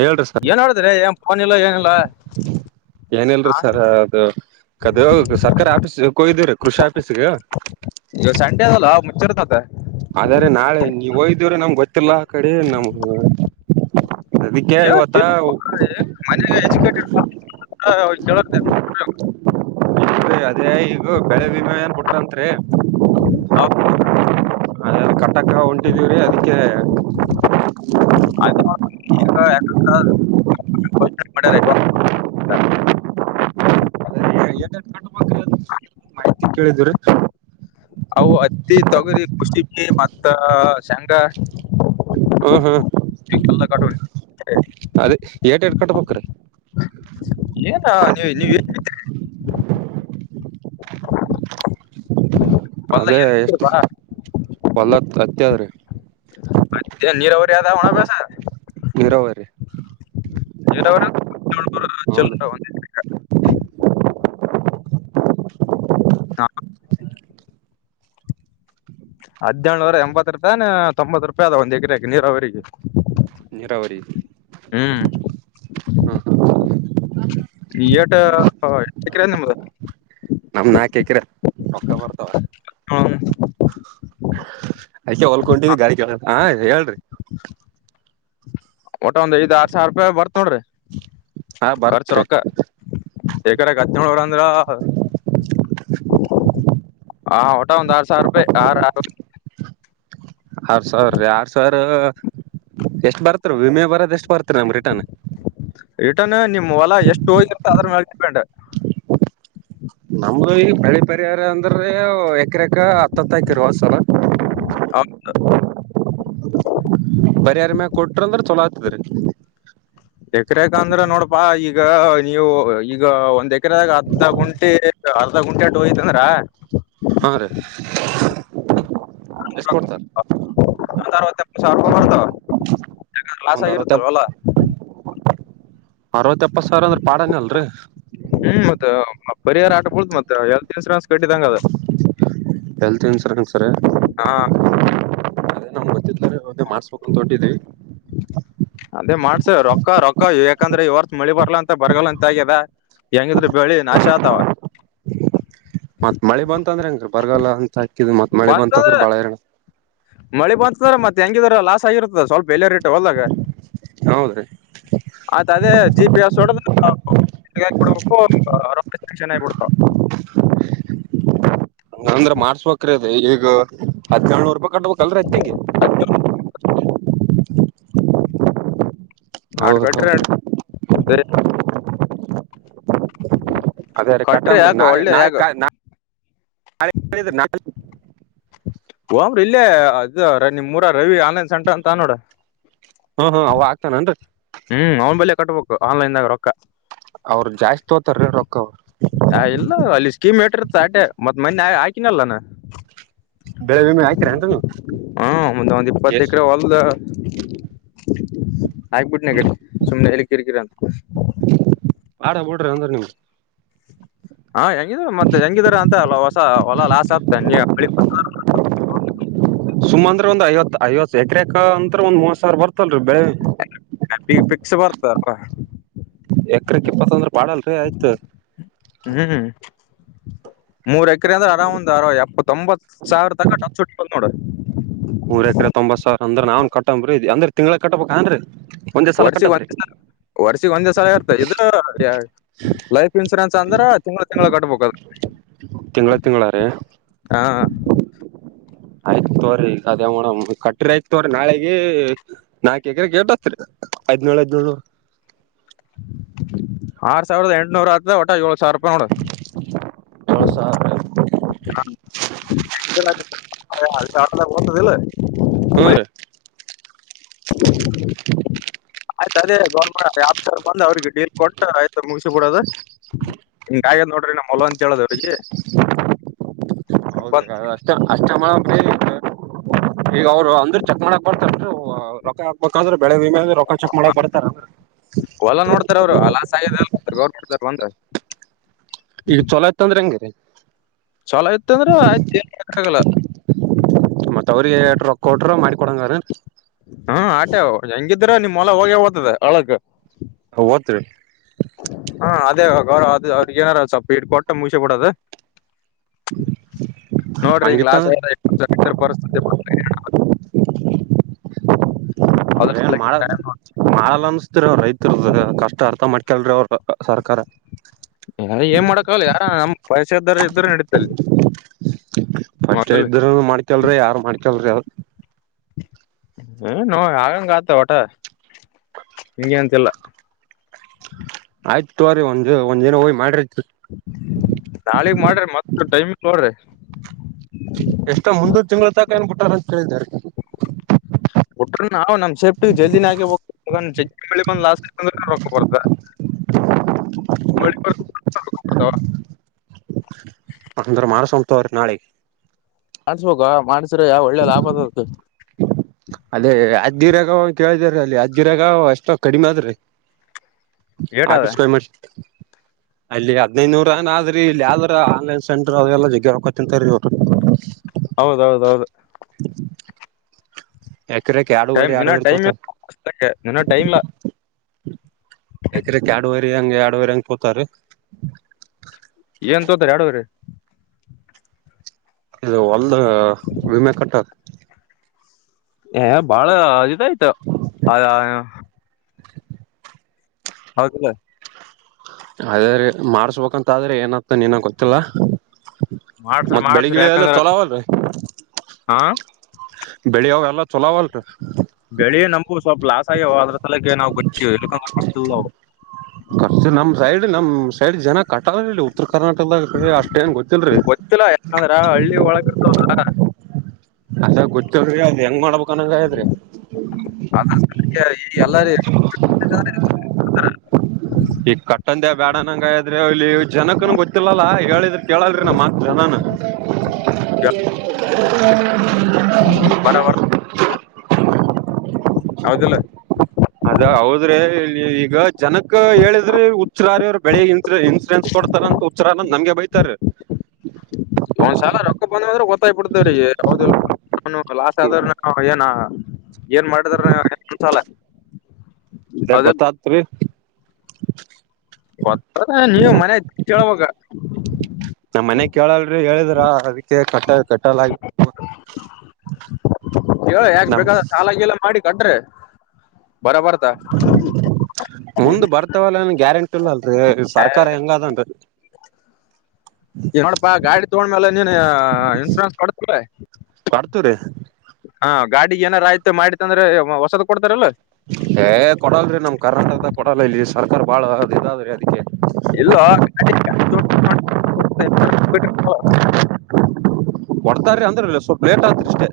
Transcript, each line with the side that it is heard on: right: ಹೇಳ್ರಿ ಸರ್
left: ಏನ್ ಮಾಡಡಿದ್ರೆ ಏನ್ ಫೋನ್ ಇಲ್ಲ ಏನಿಲ್ಲ
right: ಏನಲ್ರರಿ
left: ಆ?
right: ಸರ್ ಅದು ಕದ ಸರ್ಕಾರಿ ಆಫೀಸ್ ಕೋಗ್ದೀ್ರೀ ಕೃಷಿ ಆಫೀಸ್ಗೆ
left: ಇವ ಸಂಡೆ ಅದಲ್ಲ ಮುಚ್ಚಿರ್ತದೆ
right: ಆದ್ರ ನಾಳೆ ನೀವ ಹೋ್ದವ್ರೆ ನಮ್ಗೆ ಗೊತ್ತಿಲ್ಲ ಆ ಕಡೆ ನಮ್ ಅದಕ್ಕೆ ಇವತ್ತ
left: ಮಜು
right: ರಿ ಅದೇ ಈಗ ಬೆಳೆ ವಿಮಯ ಏನ್ ಬಿಟ್ರಂತ್ರಿ
left: ಹೌ
right: ಅದಲ್ಲ ಕಟ್ಟಕ್ಕ ಹೊಂಟಿದೀವ್ರೀ ಅದಕ್ಕೆ
left: ಆ [inaudible] [inaudible]
right: ಕು್ರ ಮಾಹಿತಿ ಕೇಳಿದ್ರಿ [unintelligible]
left: ಅವು ಅತ್ತಿ ತೊಗರಿ ಕುಖುಷಿಿ ಮತ್ತ ಶೇಂಗಾ
right: ಹ ಹಾ
left: [unintelligible]
right: ಕಟಪಕರೆ [unintelligible]
left: ಏನ ನೀವ [unintelligible] ಹೊಲ್ದಾಗ
right: ಅದೇ
left: ಏನ್
right: ಎಷ್ಟ
left: ಬಿತ್ತಿರ್ಬಾ?
right: ಹೊಲ ಅತ್ತ ರೀ
left: ನೀರಾವರಿ ಯದಾವಣ ಬಸ
right: ನೀರಾವರಿ ಹೌದು
left: [unintelligible] [inaudible] ಹದನೇಳುವರೆ ಎಂಬತ್ತು ರೂಪಾಯ ತೊಂಬತ್ತ್ತು ರೂಪಾಯಿ ಅದ ಒಂದ್ ಎಕರೆಕ ನೀರಾವರಿಗೆ
right: ನೀರಾವರಿ
left: ಹ್ಮ್
right: ಹ್ಮ
left: ಎಟ ಎಕರ ನಿಮ್ಮದು
right: ನಮ ನಾಕ ಹಕಿರ ರೊಕ್ಕ ಬರ್ತಾವ
left: ಹ್ಮ್
right: ಅ್ಕ ಹೊಲ್ಕೊಟಿದ್ದಿ ಗಾಡ ಕೇಳ ಹ ಹೇಳ್ರಿ
left: ಒಟ ಒಂದ ಆರ್ ಸಾವಿರ ರೂಪಾಯಿ ಬರ್ ನೋರಿ
right: ಹಾ
left: ಖರ್ಚು
right: ಬರ್ತ್ರಿ
left: ರೊಕ್ಕ ಬೇಕಡೆ ಹದ ನೋರ ಅಂದ್ರ ಹಾ ಹೊಟ ಹ ಆ ಸಾವ ರೂಪೆ ಯ
right: ಆರ್ ಸಾವಿರೀ ಆರ್ ಸಾವಿರ ಎಷ್ಟ ಬರತ್ ವಿಮೆ ಬರೋದ ಎಷ್ಟ
left: ರಿಟನ್ ನಿಮ್ ಹೊಲ ಎಷ್ಟು ಹೋಗಿರುತ್ತ ಅದ್ರ ಮ ಡಿಪೆಂಡ್
right: ನಮ್ದು ಈಗ ಬಳಿ ಪರಿಹಾರ ಅಂದ್ರೆ ಎಕ್ರಕ ಹತ್ತ ಹತ್ತ ಹಾಕಿರುವ ಸಲ ಬರಿರ ಮ್ಯಾಗ ಕೊಟ್ರ ಅಂದ್ರ ಚಲೋ ಆತ್ತದ್ರೀ
left: ಎಕರೆಗ ಅಂದ್ರ ನೋಡಪಾ ಈಗ ನೀವು ಈಗ ಒಂದ್ ಎಕರೆಗ ಹದ ಗುಂಟೆ ಹಲ್ದ ಗುಂಟೆಟ ಹೋಯ್ತಂದ್ರ
right: ಹಾ ರೀ ಎಷ್ಟ್ ಕೊಡ್ತಾರ
left: [unintelligible] ಯಾರ ಲಾಸ್
right: ಒಂದ್ ಅರವತ್ತ
left: ಆಗಿರುತ್ತಲ್ವಲ್ಲ
right: ಅಪ್ಪ ಸರ್ ಅಂದ್ರ ಪಾಡನ ಅಲ್ರಿ
left: ಹ್ಮ್ ಮತ್ತ ಪರಿಹಾರ ಆಟ ಬೀಳ್ತ್ ಮತ್ತ ಹೆಲ್ತ್ ಇನ್ಸೂರೆನ್ಸ್ ಕಟ್ಟಿದಂಗ ಅದ
right: ಹೆಲ್ತ್ ಇನ್ಸೂರೆನ್ ಸರ್ [inaudible]
left: ಹಾ ಅದೇ ಮಾಡ್ಸ ರೊಕ್ಕ ರೊಕ್ಕ ಯಾಕಂದ್ರೆ ಇವರ್ ಮಳಿ ಬರ್ಲ ಅಂತ ಬರ್ಗಲ್ಲ ಅಂತ ಆಗಿದೆ ಹೆಂಗಿದ್ರರು ಬೆಳಿ ನಾಶ ಆಗ್ತಾವ
right: ಅಂದ್ರ ಅಂಗ ಬರಲ್ಲ ಅಂತ ಹಾಕಿದ್ ಮತ್ ಮಳಿ
left: ಬಂತಂದ್ರ
right: ಬಾಳ ಹೈರಾಣ
left: ಮಳಿ ಬಂತಂದ್ರ ಮತ್ತೆ ಹೆಂಗಿದ ಲಾಸ್ ಆಗಿರುತ್ತದ ಸ್ವಲ್ಪ [unintelligible] ರೇಟ್ ಅಲಾಗ
right: [inaudible]
left: ಆತ್ ಅದೇ ಜಿ ಪಿ ಎಸ್ಡಬಡ್ಬೇಕುಕ್ಷ ಆಬಡ್ತ
right: ಹಂಗ್ ಅಂದ್ರ ಮಾಡಸ್ಬೇಕಕ್ರದ ಈಗ ಹದ್ವರ್ [unintelligible] ಕಟ್ಬೇಕಲ್ರ ಅಚ್ಚೆಗೆ ಹೌದ
left: ಆಡ್ಕಟ್ರಿ
right: ಅದೇ ರೀ
left: ಕಟ್ರಿ
right: ಕಟ್ಟಂಬೀ
left: ಯಾಕ
right: ನಾಳೆ
left: ಒಳ್ಳೆ
right: ನಾಳೆ
left: ಯಾಕ
right: ಕಾ ನಟ [inaudible]
left: ಓಮ್ರ ಇಲ್ಲೇ ಅದು ನಿಮ ಮೂರ ರವಿ ಆನ್ಲೈನ್ ಸೆಂಟ್ರ ಅಂತ ನೋಡ
right: ಹ್ಮ್ ಹ್ಮ ಅವ ಆಗ್ತಾನನ್ರಿ
left: ಹ್ಮ್ ಅವ್ನ್ ಬಳಿಯ ಕಟ್ಬೇಕು ಆನ್ಲೈನ್ದಾಗ ರೊಕ್ಕ
right: ಅವರು ಜಾಸ್ತಿ ಹೋತಾರೀ ರೊಕ್ಕ ಅವರು
left: ಹ ಇಲ್ಲ ಅಲ್ಲಿ ಸ್ಕೀಮ್ ಇಟ್ಟಿರ್ತ ಅಟೆ ಮತ್ ಮನೆ ಹಾಕಿನಲ್ಲಾನ
right: ಬೆಳೆ ವಿಮೆ ಹಾಕಿರೇನ್ರಿ ನೀವು
left: ಹಾ ಒ ಒಂದು ಇಪ್ಪತ್ತ
right: ಎಸ್
left: ಎಕರೆ ಹೊಲ್ದ ಆಯಬಿಟ್ನಗಡೆ ಸುಮ್ನೆ ಎಲ್ಲಿ ಕಿರಿಕಿರ ಅಂತ
right: ಬಾಡ ಬಿಡ್ರಿ ಅಂದ್ರ ನೀಮ್
left: ಹಾ ಹೆಂಗಿದಾರ ಮತ್ತೆ ಹೆಂಗಿದಾರ ಅಂತ ಹೊಸ ಹೊಲ ಲಾಸ್ ಆಗ್ತ
right: ಸುಮ ಅಂದ್ರೆ ಒಂದ್ ಐವತ್ತು ಐವತ್ತು ಎಕರೆಕ ಅಂತ್ರ ಒಂದ್ ಮೂವತ್ ಸಾವಿರ ಬರ್ತದೆ
left: ಗ ಪಿಸ್ ಬರ್ತಾರವಾ
right: ಎಕ್ರಕ್ ಇಪ್ಪತ್ತೊಂದ್ರ ಪಾಡಲ್ರಿ ಆಯ್ತು
left: ಹ್ಮ್ ಮೂರ್ ಎಕರೆ ಅಂದ್ರ ಅರೌಂದ್ ಎಪ್ಪತ್ತೊಂಬತ್ತ್ತು ಸಾವಿರ ತನ ಟಚ್ಟ್ಟ ಬ್ ನೋಡ್ರಿ
right: ಮೂರರ್ ಎಕ್ರ ತೊಂಬತ್ ಸಾವಿರ ಅಂದ್ರ ನನ್ ಕಟಂಬ್ರಿ ಇದ ಅ್ರ ತಿಂಗಗಳಗ್ ಕಬೇಕ ಅನ್ ಒಂದೇ ಸಲ ಕಟ್ಟದ್ರೀ
left: ವರ್ಷಿಗ ಒಂದೇ ಸಲ ಇರ್ತ ಇದು ಲೈಫ್ ಇನ್ಶೂರೆನ್ಸ್ ಅಂದ್ರ ತಿಂಗ್ಳ ತಿಂಗಗಳುಳ ಕಟ್ಬು ಬಲ್
right: ತಿಂಗಳ ತಿಂಗಳಾರ ಆಯ್ತ ತೋ್ರಿ ಅದ ಮಡಮ್ ಕಟ್ರಿ ಆಯ್ತ ತೋ್ರಿ ನಾಳಗ ನಾಕ ಎಕ್ರ ಗೇಟತ್ರಿ ಹದಿನೇಳು ಹದಿನೇಳು
left: [unintelligible] ಆರ್ ಸಾವಿರದ ಎಂಟನೂರ ಆತ ಒಟ ಏಳ ಸಾವಿರ ರೂಪಾಯಿ ನೋಡ
right: ಏಳ್ ಸಾವಿರ
left: ಹ [unintelligible] ಅಲ್ಲ ಬತದಲ್ಲ
right: ಹ್ಮ್ ರೀ [unintelligible]
left: ಆಯ್ತು ಅದೇ ಗೌರ್ಮೆಂಟ್ ಯಫಸರ್ ಬಂದ್ ಅವ್ರಿಗೆ ಡೀಲ್ ಕೊಟ್ ಆಯ್ತ್ ಮುಗಸ ಬಿಡೋದು ಹಂಗ ಹಾಗದ್ ನೋಡ್ರಿ ನಮ್ಮ ಮೊಲ ಅಂತ ಹೇಳುದು್ ಅವ್ರಿಗೆ
right: ಹೌದ್ರ
left: ಬಂದ್
right: ಅಷ್ಟ ಅಷ್ಟ ಮಾಡ ಈಗ ಅವರು ಅಂದ್ರರು ಚೆಕ್ ಮಾಡಕ್ ಬರ್ತಾರಾ ರೊ ಹಾಕ್ಬೇಕಂದ್ರೆ ಬೆಳೆ ವಿಮೇಲಿ ರೊಕ್ಕಾ ಚೆಕ್ ಮಾಡಕ್ ಬರುತ್ತೇನು
left: ಹೊಲ ನೋಡ್ತಾರ ಅವರು ಲಾಸ್ ಆಗ್ಯದ್ ಗೌರ್ನಮೆಂಟ್ ನೋಡ್ತಾರ ಬಂದು
right: ಈಗ ಚೊಲೋ ಇತ್ ಅಂದ್ರೆ ಹೆಂಗೆ
left: ಚಲೋ ಇತ್ ಅಂದ್ರೆ ಆಯ್ತು ಏನು ಮಾಡೋಕ್ ಆಗಲ್ಲ
right: ಮತ್ ಅವ್ರಿಗೆ ಎಟ್ ರೊಕ್ಕ ಕೊಟ್ರ ಮಾಡಿ ಕೊಡಂಗಾರ
left: ಹಾ ಆಟೆ ಅವು ಹೆಂಗಿದ್ರ ನಿಮ್ೊಲ ಹೋಗೇ ೋಗ್ತದೆ ಅಳಕ್
right: ಹೋತ್ರಿ
left: ಇರು ಅ ಅವ್ರಿಗೆ ಏನಾರ ಸ್ವಪ ಇಟ್ಟ ಕೊಟ್ಟ ಮುಸಬಡದು
right: ಹ್ಮ
left: ನೋಡ್ರಿ ಹಂಗ ಲಾಸ್ [unintelligible] [unintelligible] ಪರಿಸತ
right: ಏನ್ ಮಾಡ
left: ಹಿಂಗ್ ಆಗ್ಯಾದ
right: ಮಾಡಲ್ಲ ಅನ್ಸ್ತರ ರೈತರದ ಕಷ್ಟ ಅರ್ಥ ಮಾಡ್ತ ಕೆಲ್ರಿ ಅವ್ರ ಸರ್ಕಾರ
left: ಏನ್ ಮಾಡಕ್ಕಾಗಲ್ಲ ಯಾರ ನಮ್ ಪೈಸ ಇದ್ದಾರ ಇದರುೂ ನಡೀತಲ್ಲಿ
right: ಸ್ಟ್
left: ಮೊದಲು
right: ಇದ್ರ ಮಾಡ್ಕಲ್ರರಿ ಯಾರು ಮಾಡ್ಕಲ್
left: ಏ ನೋ ಆಗಂಗ ಗತ ಹೊಊಟ ಹಂಗೆ ಅಂತೆಲ್ಲ
right: ಆಯ್ತ ತೋರಿ ಒಂದ್ ಒಂದ್ ಜನ ಹೋಗ್ ಮಾಡ್ರ
left: ನಾಳಗ್ ಮಾಡ್ರಿ ಮತ್ತ ಟೈಮಗ ತಗೋಳ್ರಿ
right: ಎಷ್ಟೋ ಮುಂದ ತಿಂಗಳ ತಕ ಏನ್ಬುಟ್ಟಾರ ಅಂತ ಕೇಳಿದ್ದಾರೆ
left: ಬಿಟ್ರ ನಾವ್ ನಮ್ ಸೇಫ್ಟಿ ಜಲ್ದಿನ ಆಗೇಬೇಕು ಜಗ್ಗಿ ಮಳಿ ಬಂದ್ ಲಾಸ್ ಆಯ್ತಂದ್ರ ರೊಕ್ಕ ಬರ್ದ ಮಳಿ ಬರಲ್ಲ ರೊಕ್ಕ ಬರ್ತಾವ
right: ಅಂದ್ರ ಮಾನಸವಂತ್ ಅವ್ರ ನಾಳೆ
left: ಮಾಡ್ಸ್ಬಬೇಕ ಮಾಡ್ಸ್ರೆ ಯಾವ ಒಳ್ಳೆ ಲಾಭ ಅದತ್
right: ಅದೇ ಆದಜ್್ದಿ ರಾಗ ಕೇಳಿದಾರ ಅಲ್ಲಿ ಆದಜ್್ದಿ ರಾಗ ಅಷ್ಟೋ ಕಡಿಮೆ ಅ ಆದ್ರೀ
left: ಏಟ್ ಅದ
right: ಆಿಸಕ ಮರ್ [unintelligible] [unintelligible]
left: [unintelligible] [inaudible]
right: ಅಲ್ಲಿ ಹದ್ೈದುನೂರ ಏನ್ ಆದ್ರಿ ಇಲ್ಲಿ ಯಾವ್ದ್ರ ಆನ್ಲೈನ್ ಸೆಂ್ರ ಅ್ರಲ್ಲ ಜಗ್ಗ ರೊಕ್ಕಾ ತಿಂತಾರೀ ಅವರು
left: ಹೌದೌದೌದು
right: ಎಕೆರೆಕ ಆಡುವರಿ
left: ಟೈಮ್ ಇನ್ನ
right: ಆಡುವರಿ
left: ಟೈಮ್
right: ತೋತ
left: ಇನ್ನ ಟೈಮ್ ಇಲ್ಲ
right: ಯಕ್ರ ಎರಡುವರಿ ಹಂಗೆ ಎರಡುವರೆ ಹಂಗ ಪತಾರೆ
left: ಏನ್ ತೋತಿ ಎರದುವರೆಗೆ
right: ಇದು ಒಲ್ ವಿಮೆ ಕಟ್ಟದ
left: ಬಾಳ [unintelligible] ಅ ಆಯ್ತ ಅ ಹೌದಲ್ಲ
right: ಅದೇೆ ಮಾಡ್ಸ್ಬೇಕಂತಾದ್ರೆ ಏನತ ನೀನ ಗೊತ್ತಿಲ್ಲ
left: ಮಾಡ್ಸ್ರಿ
right: ಮತ್ತ
left: ಮಾಡ್ಸ್ರಿ
right: ಬೆಳಿಗ್ಳ ಎಲ್ಲ
left: ಯಾಕಂದ್ರ
right: ಚಲೋ ಅವಲ್ರಿ
left: ಹಾ
right: ಬೆಳಿ ಎಲ್ಲ ಚಲೋಾವಲ್ಟ
left: ಬೆಳಿ ನಮಗೂ ಸ್ವಲ್ಪ ಲಾಸ್ ಆಗ್ಯವು ಅದ್ರ ಸಲಕ್ಕೆ ನಾವು ಗಟ್ಟವು [unintelligible]
right: ಖರ್ಚು ನಮ್ ಸೈಡ್ ನಮ್ ಸೈಡ್ ಜನ ಕಟಾಲ ಇಲ್ಲಿ ಉತ್ತರ ಕರ್ನಾಟಕದಾಗ ಅಷ್ಟೇಏನ್ ಗೊತ್ತಿಲ್ರಿೀ
left: ಗೊತ್ತಿಲ್ಲ ಯಾಕಂದ್ರ ಹಳ್ಳಿ ಒಳಗ ಇರ್ತಾವ್ರ [unintelligible]
right: ಅದ ಗೊತ್ತ್ರ ಅದು ಹೆಂಗ ಮಾಡ್ಬೇಕು. ಕನಂಗಿದ್ರೆ
left: ಅದ್ರ ಸಲಕ್ಕೆ ಈ ಎಲ್ಲಾರಿ
right: [unintelligible]
left: [unintelligible]
right: ಈ ಕಟ್ಟಂದ ಬೇಡನಂಗದ್ರಿ ಅಲ್ಲಿ ಜನಕನ್ ಗೊತ್ತಿಲ್ಲಲ್ಲ ಹೇಳಿದ್ರ ಕೇಳಲ್ ನಮ್ಮ ಮತ್ ಜನ.
left: [inaudible]
right: [unintelligible]
left: ಹೌದಲ್ಲ.
right: ಅದ ಹೌದ್ರೆ ಇಲ್ಲಿ ಈಗ. ಜನಕ್ ಹೇಳಿದ್ರಿ ಹುಚ್ಚರಾರು ಅವರು ಬೆಳಿಗ್ ಇನ್ಸು ಇನ್ಸೂರೆನ್ಸ್ ಕೊಡ್ತಾರ ಅಂತ ಹುಚ್ಚ್ರಾರ ನಮಗೆ ಬೈತಾರ.
left: [unintelligible] ಒಂದ್ ಸಲ ರೊಕ್ಕ ಬಂದ್ರೆ ಗೊತ್ತಾಗಬಿಡ್ತೇವ್ರೀ ನ ಲಾಸ್ ಆದ್ರ ನಾವ ಏನ. ಏನ್ ಮಾಡಿದಾರ ಅನ್ಸಲ.
right: ಅದ ಗೊತ್ತತ್ರಿ.
left: ಗೋತ್ತದ ನೀವ್ ಮನೆ ಕೇಳಬೇಕ್
right: ನಮ್ ಮನೆ ಕೇಳಲ್ರಿ ಹೇಳಿದ್ರ ಅದಕ್ಕೆ ಕಟ್ಟ ಕಟ್ಟಲ ಆ
left: ಹೇಳ ಯಾಕ್ ಬೇಕಾದ ಸಾಲ ಗಿಲಾ ಮಾಡಿ ಕಟ್ರೆ ಬರ ಬರ್ತ.
right: ಮುಂದ್ ಬರ್ತವಲ್ಲ ಏನ್ ಗ್ಯಾರಂಟಿ ಇಲ್ಲ ಅಲ್ರರಿ ಸರ್ಕಾರ ಹೆಂಗದನ್ರಿ.
left: ಈಗ್ ನಡಪ್ಪಾ ಗಾಡಿ ತಗೊಂಡ್ಮೇಲೆ ನೀನ್ ಇನ್ಸೂರೆನ್ಸ್ ಕಟ್ಟಿತಿಲ್ಲ.
right: ಕೊಡ್ತರಿ.
left: ಗಾಡಿಗ್ ಏನರ ಆಯ್ತ ಮಾಡಿತ ಅಂದ್ರೆ ಹೊಸಾದ್ ಕೊಡ್ತಾರಲ್ಲ.
right: ಏ ಕೊಡಲ್ರೀ ನಮ್ ಕರ್ನಾಟಕದಾಗ ಕೊಡಲ್ಲ ಇಲ್ಲಿ ಸರ್ಕಾರ ಬಾಳ ಅದ್ ಇದಾದ್ರೀ ಅದಕ್ಕೆ.
left: ಇಲ್ಲ [unintelligible]
right: ಕೊಡ್ತಾರ್ರಿ ಅಂದ್ರ ಇ ಸ್ವಲ್ಪ ಲೇಟ್ ಆತ್ರಿ ಇಷ್ಟೇ.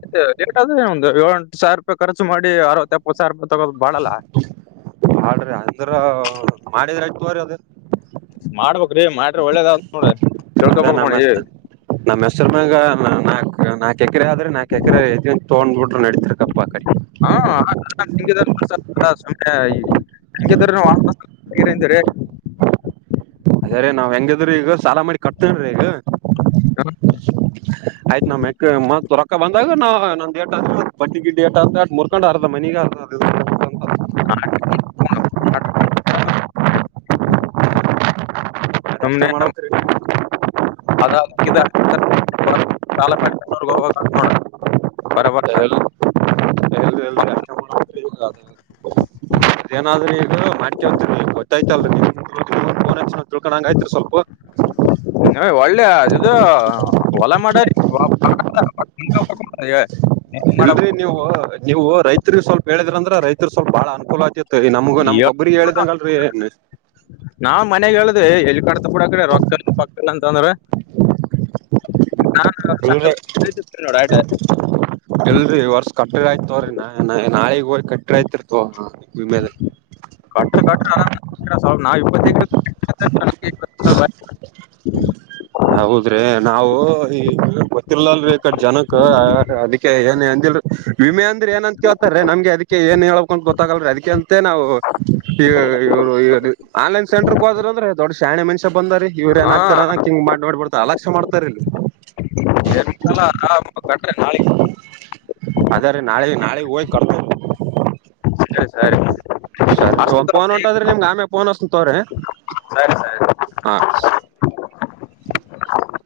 left: ಆಯ್ತು, ರೇಟ್ ಅದೇ ಒಂದು ಎಳು ಎಂಟು ಸಾವಿರಪಾಯಿ ಖರ್ಚು ಮಾಡಿ ಅರ್.
right: ಮಾಡಾರ್ ಅಂದ್ರ ಮಾಡಿದ್ರ್ ಆಯ್ತ್ ತಕೊಗೀರ್.
left: ಮಾಡ್ಬಕು.
right: ಅದ ನಮ್ಮ
left: ನೋಡಿ
right: ನಮ್ಮ್ ಹೆಸರ ಮಾಗ ನಾಕು ನಾಕ. ಕೆಕರೆ ಆದ್ರೆ ನಾ ಕೆಕರೆ ಇ ತಗೊಂಡ್ಬಿಟ್ರೆ ನಡತರ ಕಪ್ಪಾ ಕಡೆ.
left: ಹ ಸುಮ್ ಹಂಗಿದ್ರ್ ನೀವ್ ವಾಪಾಸ್ [unintelligible]
right: ಅದೆ ನಾವ್ ಹೆಂಗಿದ್ರರು ಈಗ. ಸಾಲ ಮಾಡಿ ಕಟ್ತೇನೀ ಈಗ ಆಯ್ತ್ ನಮ ತರ. ಅಕ್ಕ ಬಂದಾಗ ನಾ ನಂದು ಯೇಟ್ ಐತದ್ ಒಟ್ ಬಟ್ಟಿ ಗಿಡ್ಡಿಟ ಅ ಮುರ್ಕೊಂಡ್ ಅರ್ದ ಮನಿಗ್.
left: ಹ [unintelligible]
right: ಮ್ರ ಎಷ್ಟ
left: ಸುಮ್ನೆ
right: ಮಾಡಬೇಕ್ರಿ.
left: ಅದ ಬೆಂಗಳೂರ್ ಗ್ ಹೋಗ್ಬೇಕ್ ಅಂತ ನೋಡ್ರಿ [unintelligible]
right: [unintelligible] ಅದೇನಾದ್ರೂ ಈಗ ಮಾಡ್ಂತತ್ ಗೊತ್ತಾಯ್ತಲ್ರಿ. ಆಯಿತ್ರಿ ಸ್ವಲ್ಪ್.
left: [unintelligible] ನ ಒಳ್ಳೆ ಅದು ಹೊಲ ಮಾಡರ್ [unintelligible]
right: ಇಲ್ರರಿ ನೀವು ನೀವು ರೈತ್ರಿ ಸ್ವಲ್ಪ ಹೇಳಿದ್ರಂದ್ರ ರೈತರು ಸ್ವಲ್ಪ ಬಾಳ ಅನುಕೂಲ ಆತೇತಿ. ನಮ್ಗ
left: ಏ,
right: ನಮ್ಗ ಒಬ್ಬ್ರಿಗೆ ಹೇಳಿದಂಗಲ್ರಿ ಏನ್.
left: ನಾವ್ ಮನ್ಯಾಗ ಹೇಳ್ದ್ವಿ ಎಲ್ಲಿ ಕಡತ ಬುಡ ಕಡೆ ರೊಕ್ಕ ಪಕ್ಕ ಅಂತ ಅಂದ್ರ. ನಾ [unintelligible]
right: ಇಲ್ರರಿ ಈ ವರ್ಷ ಕಟ್ಟದ್ ಆಯ್ತತಕೊರ್ ನಾ ಕಟ್ಟರೆ ಆಯ್ತ್ ತಕೊರ್ ಆಮೇಲೆ
left: ಕಟ್ಟರ್ ಕಟ್ತ್ರಿ ಅರಾಮ್ [unintelligible] [inaudible]
right: ಹೌದ್ರಿ ನಾವು ಈ ಗೊತ್ತಿಲ್ ಅಲ್ರಿ ಈಕಡೆ ಜನಕ್ ಅದಕ್ಕೆ ಏನ್ ಎಂದಿಲ್ಲ. ವಿಮೆ ಅಂದ್ರೆ ಏನಂತ ಕೇಳ್ತಾರ ನಮ್ಗೆ ಅದಕ್ಕೆ ಏನ್ ಹ ಹೇಳ್ಕ್ ಗೊತ್ತಾಗಲ್ಅದಕ ಅಂತ ನಾವು ಆನ್ಲನ್ ಸೆಂರ್ಗೆ ಹೋದ್ರ ಅಂದ್ರೆ ದೊಡ್ ಶೆ ಮಷ ಬಂದಾರಿಇವ್ರ
left: ಹಾ
right: ಏನಾಗಗ್ತಾರಕ ಹಿಂಗ ಮಾಡ್ಬಡ್ತ ಅಲಕ್ಷ ಮಾಡ್ತಾರ ಇಲ್ಲಿ
left: ಳ ಕಟ್ಟ ನಾೆಗೆ
right: ಅದ್ರೆ ನಾಳೆ ನಾಳೆ ಹೋಗಿ ಕೊಡ್ತ
left: ಸರಿ ಸರಿ
right: ಸರಿ ಒಂದ
left: ಅಷ್ಟಂತ
right: ಫೋನ್ ಹೊಂಟಾದ್ರೆ ನಿಮ್ಗೆ ಆಮ್ಯ ಫೋನ್ ಅಸ ತವ್ರಿ
left: ಸರಿ
right: ಹಾ
left: ಹ